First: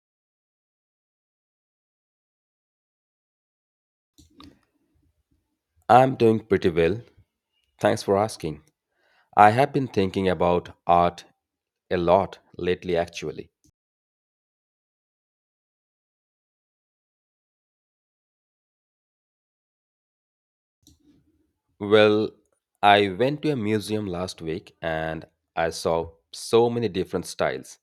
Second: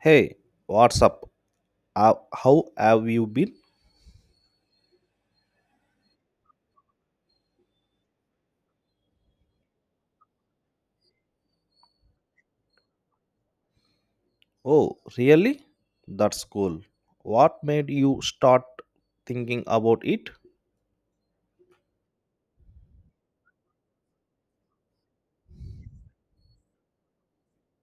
Hey, what's up? How have you been? I'm doing pretty well. Thanks for asking. I have been thinking about art a lot lately, actually. Oh, really? That's cool. What made you start thinking about it? Well, I went to a museum last week and I saw so many different styles.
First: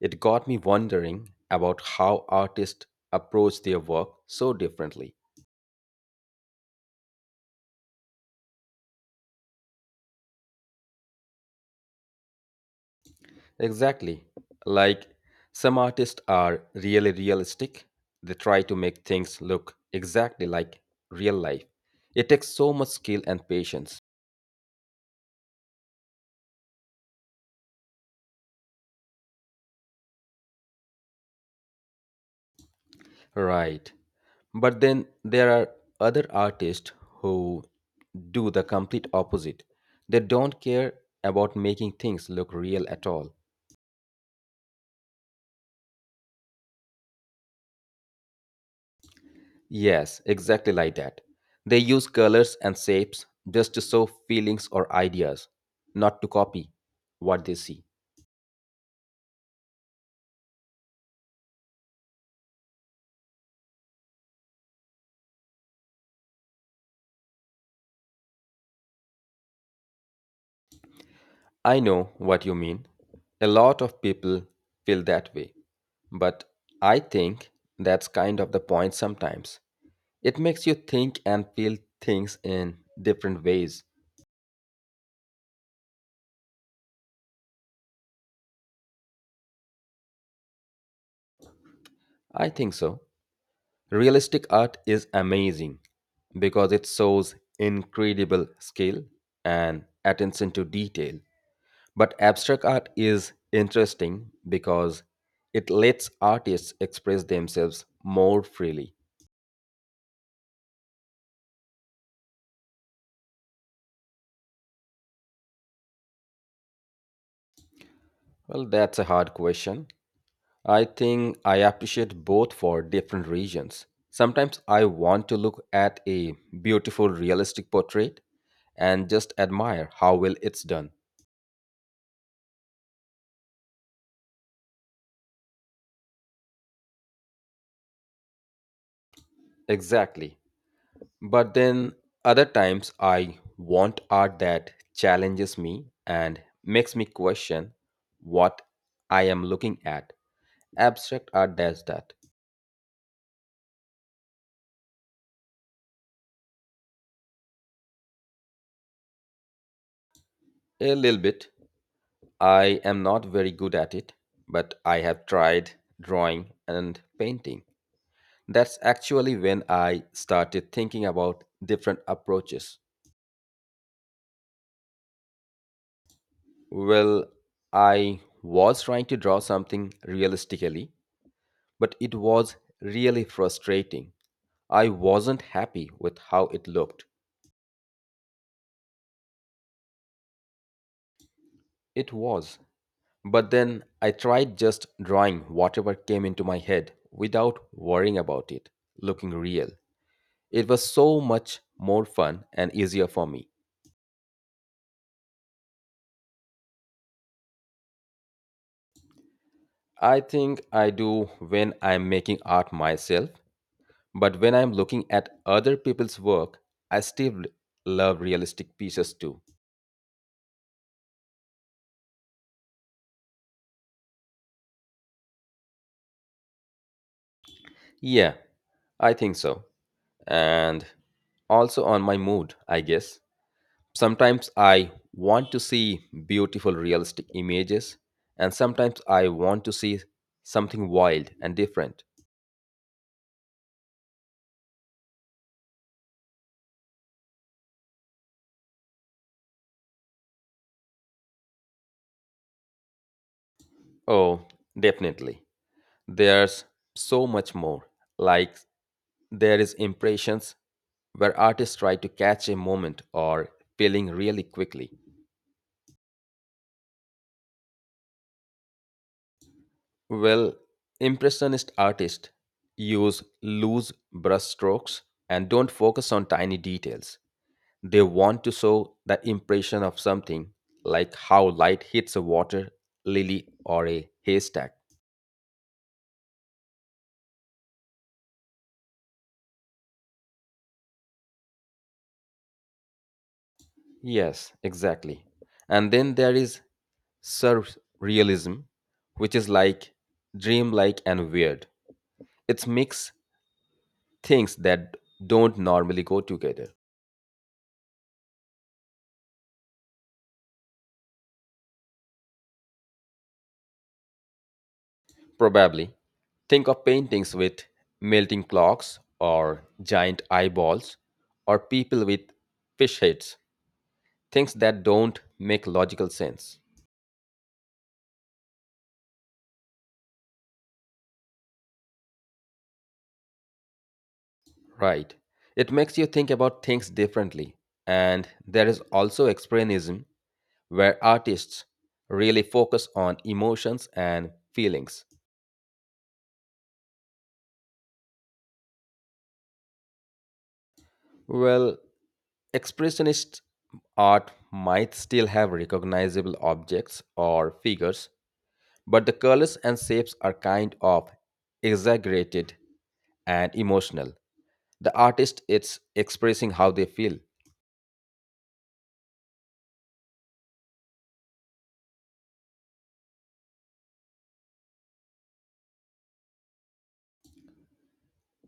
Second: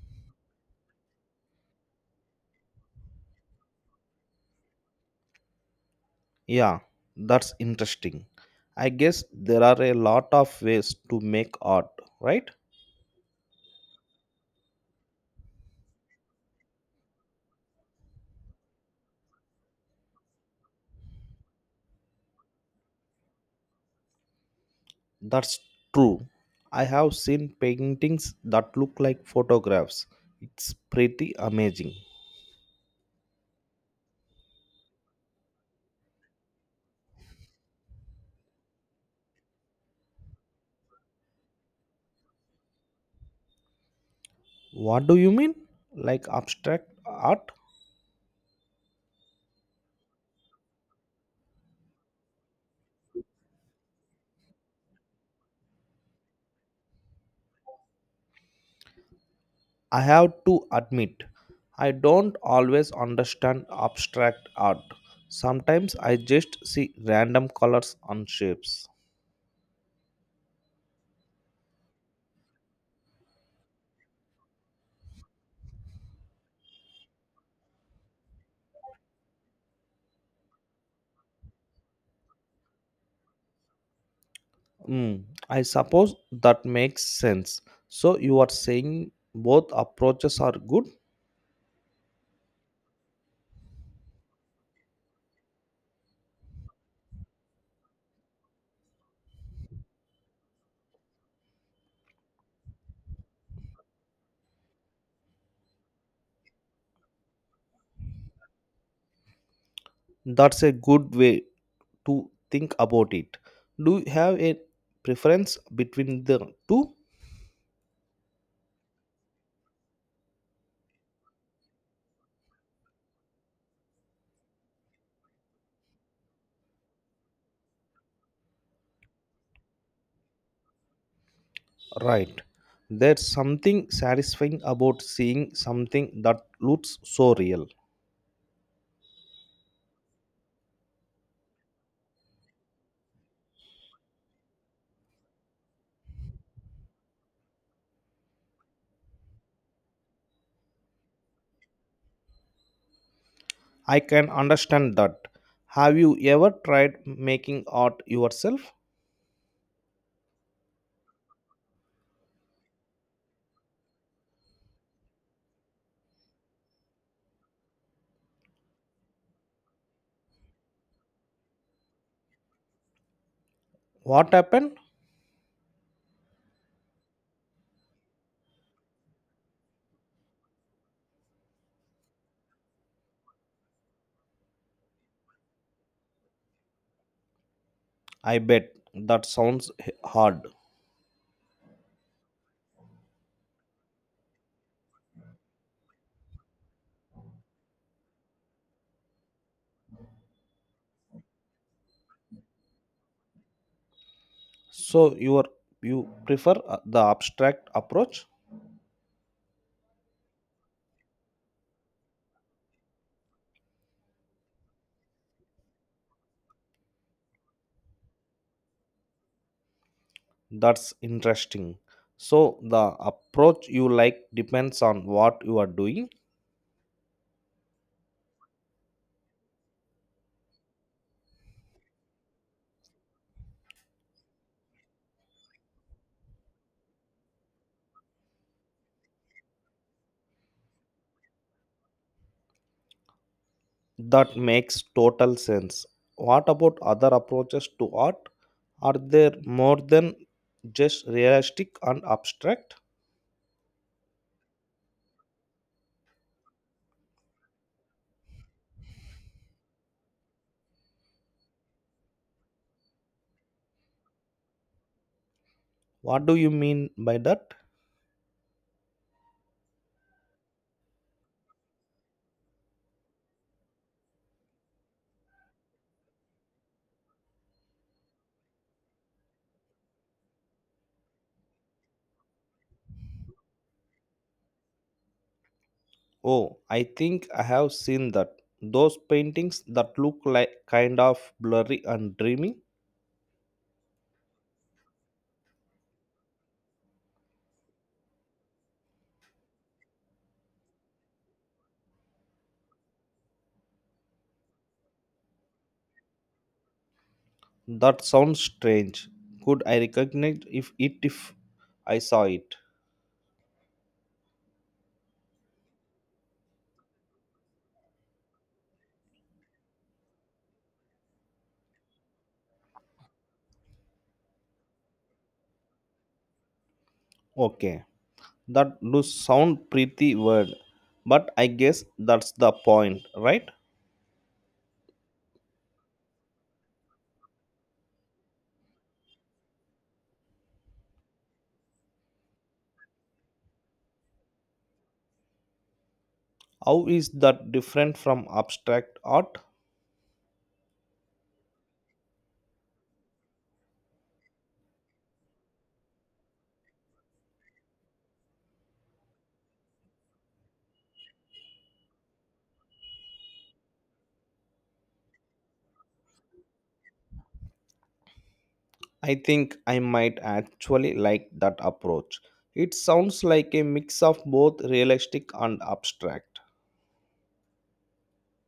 It got me wondering about how artists approach their work so differently. Yeah, that's interesting. I guess there are a lot of ways to make art, right? Exactly. Like, some artists are really realistic, they try to make things look exactly like real life. It takes so much skill and patience. That's true. I have seen paintings that look like photographs. It's pretty amazing. Right. But then there are other artists who do the complete opposite. They don't care about making things look real at all. What do you mean? Like abstract art? Yes, exactly like that. They use colors and shapes just to show feelings or ideas, not to copy what they see. I have to admit, I don't always understand abstract art. Sometimes I just see random colors and shapes. I know what you mean. A lot of people feel that way. But I think that's kind of the point sometimes. It makes you think and feel things in different ways. Hmm, I suppose that makes sense. So you are saying both approaches are good? I think so. Realistic art is amazing because it shows incredible skill and attention to detail. But abstract art is interesting because it lets artists express themselves more freely. That's a good way to think about it. Do you have a preference between the two? Well, that's a hard question. I think I appreciate both for different reasons. Sometimes I want to look at a beautiful, realistic portrait and just admire how well it's done. Right. There's something satisfying about seeing something that looks so real. Exactly. But then other times I want art that challenges me and makes me question what I am looking at. Abstract art does that. I can understand that. Have you ever tried making art yourself? A little bit. I am not very good at it, but I have tried drawing and painting. That's actually when I started thinking about different approaches. What happened? Well, I was trying to draw something realistically, but it was really frustrating. I wasn't happy with how it looked. I bet that sounds hard. It was. But then I tried just drawing whatever came into my head without worrying about it looking real. It was so much more fun and easier for me. So you are, you prefer the abstract approach? I think I do when I'm making art myself. But when I'm looking at other people's work, I still love realistic pieces too. That's interesting. So the approach you like depends on what you are doing. Yeah, I think so. And also on my mood, I guess. Sometimes I want to see beautiful realistic images, and sometimes I want to see something wild and different. That makes total sense. What about other approaches to art? Are there more than just realistic and abstract? Oh, definitely. There's so much more. Like, there is impressions where artists try to catch a moment or feeling really quickly. What do you mean by that? Well, Impressionist artists use loose brushstrokes and don't focus on tiny details. They want to show the impression of something, like how light hits a water lily or a haystack. Oh, I think I have seen that. Those paintings that look like kind of blurry and dreamy. Yes, exactly. And then there is surrealism, which is like dreamlike and weird. It's mix things that don't normally go together. That sounds strange. Could I recognize if I saw it? Probably. Think of paintings with melting clocks or giant eyeballs or people with fish heads. Things that don't make logical sense. Okay. That does sound pretty weird. But I guess that's the point, right? Right. It makes you think about things differently. And there is also expressionism, where artists really focus on emotions and feelings. How is that different from abstract art? Well, expressionist art might still have recognizable objects or figures, but the colors and shapes are kind of exaggerated and emotional. The artist is expressing how they feel. I think I might actually like that approach. It sounds like a mix of both realistic and abstract.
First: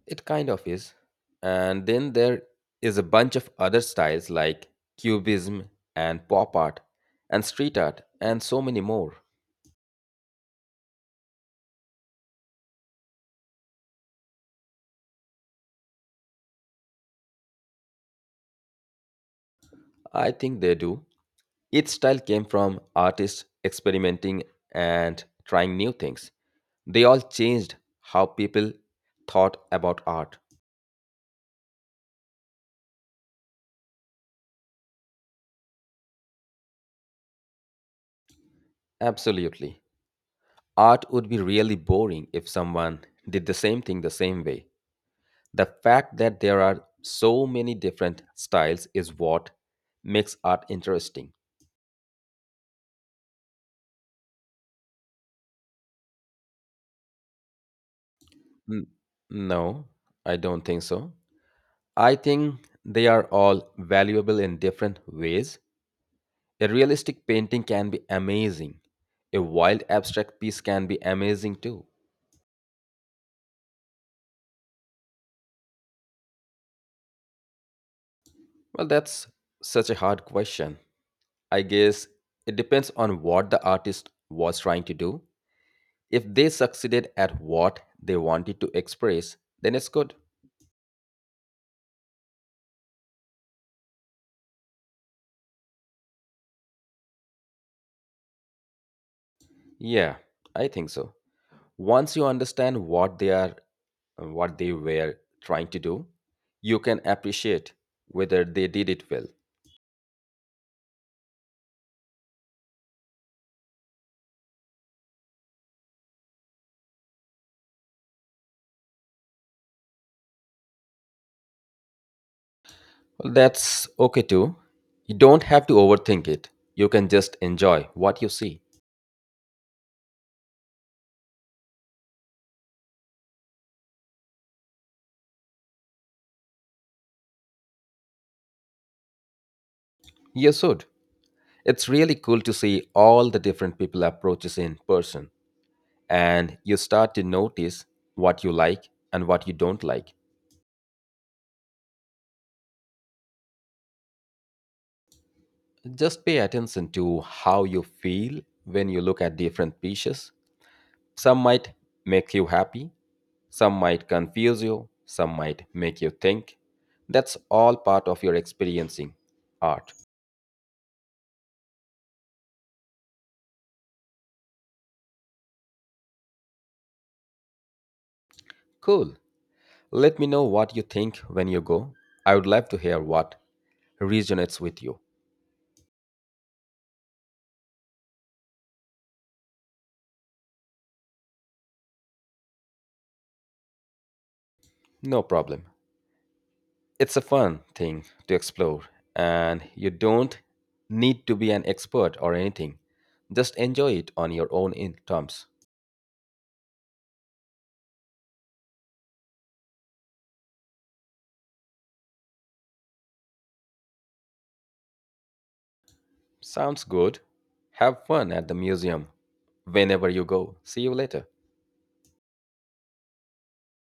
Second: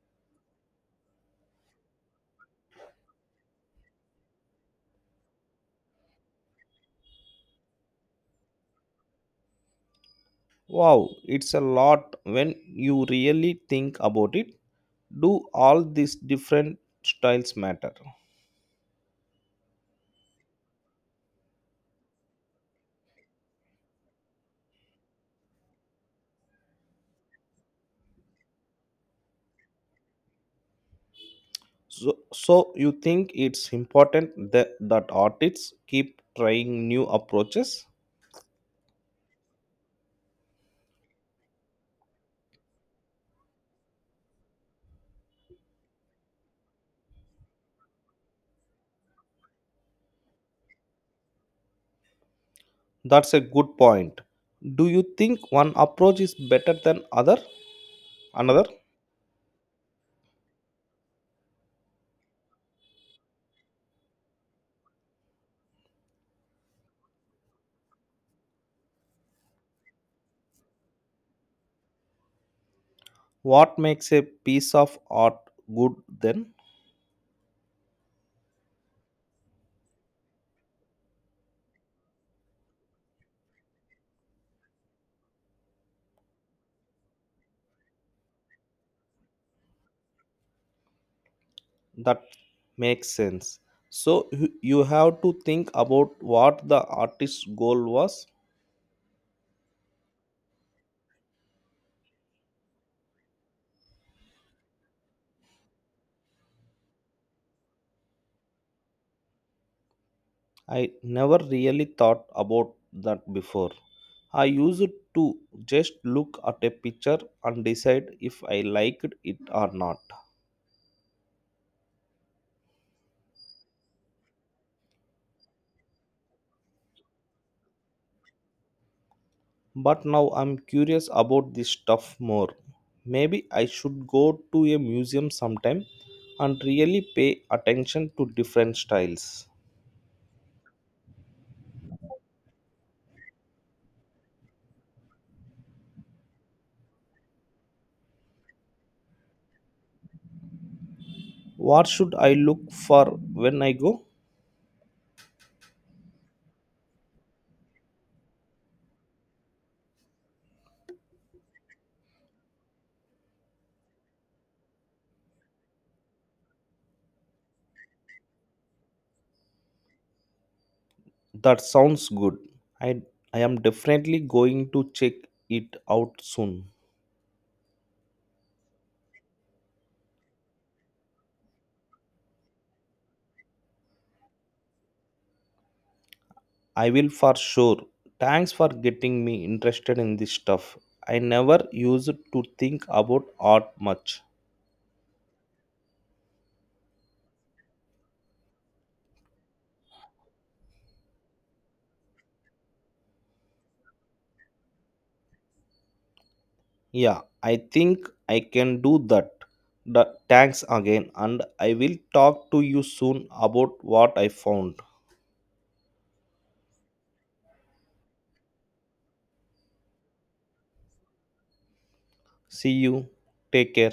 It kind of is. And then there is a bunch of other styles like cubism and pop art and street art and so many more. Wow, it's a lot when you really think about it. Do all these different styles matter? I think they do. Each style came from artists experimenting and trying new things. They all changed how people thought about art. So you think it's important that artists keep trying new approaches? Absolutely. Art would be really boring if someone did the same thing the same way. The fact that there are so many different styles is what makes art interesting. That's a good point. Do you think one approach is better than other? Another? N- no, I don't think so. I think they are all valuable in different ways. A realistic painting can be amazing. A wild abstract piece can be amazing too. What makes a piece of art good then? Well, that's such a hard question. I guess it depends on what the artist was trying to do. If they succeeded at what they wanted to express, then it's good. That makes sense. So you have to think about what the artist's goal was. Yeah, I think so. Once you understand what they were trying to do, you can appreciate whether they did it well. I never really thought about that before. I used to just look at a picture and decide if I liked it or not. Well, that's okay too. You don't have to overthink it. You can just enjoy what you see. But now I'm curious about this stuff more. Maybe I should go to a museum sometime and really pay attention to different styles. You should. It's really cool to see all the different people approaches in person, and you start to notice what you like and what you don't like. What should I look for when I go? Just pay attention to how you feel when you look at different pieces. Some might make you happy, some might confuse you, some might make you think. That's all part of your experiencing art. That sounds good. I, I am definitely going to check it out soon. Cool. Let me know what you think when you go. I would love to hear what resonates with you. I will for sure. Thanks for getting me interested in this stuff. I never used to think about art much. No problem. It's a fun thing to explore, and you don't need to be an expert or anything. Just enjoy it on your own in terms. Yeah, I think I can do that. Thanks again, and I will talk to you soon about what I found. Sounds good. Have fun at the museum whenever you go. See you later. See you. Take care.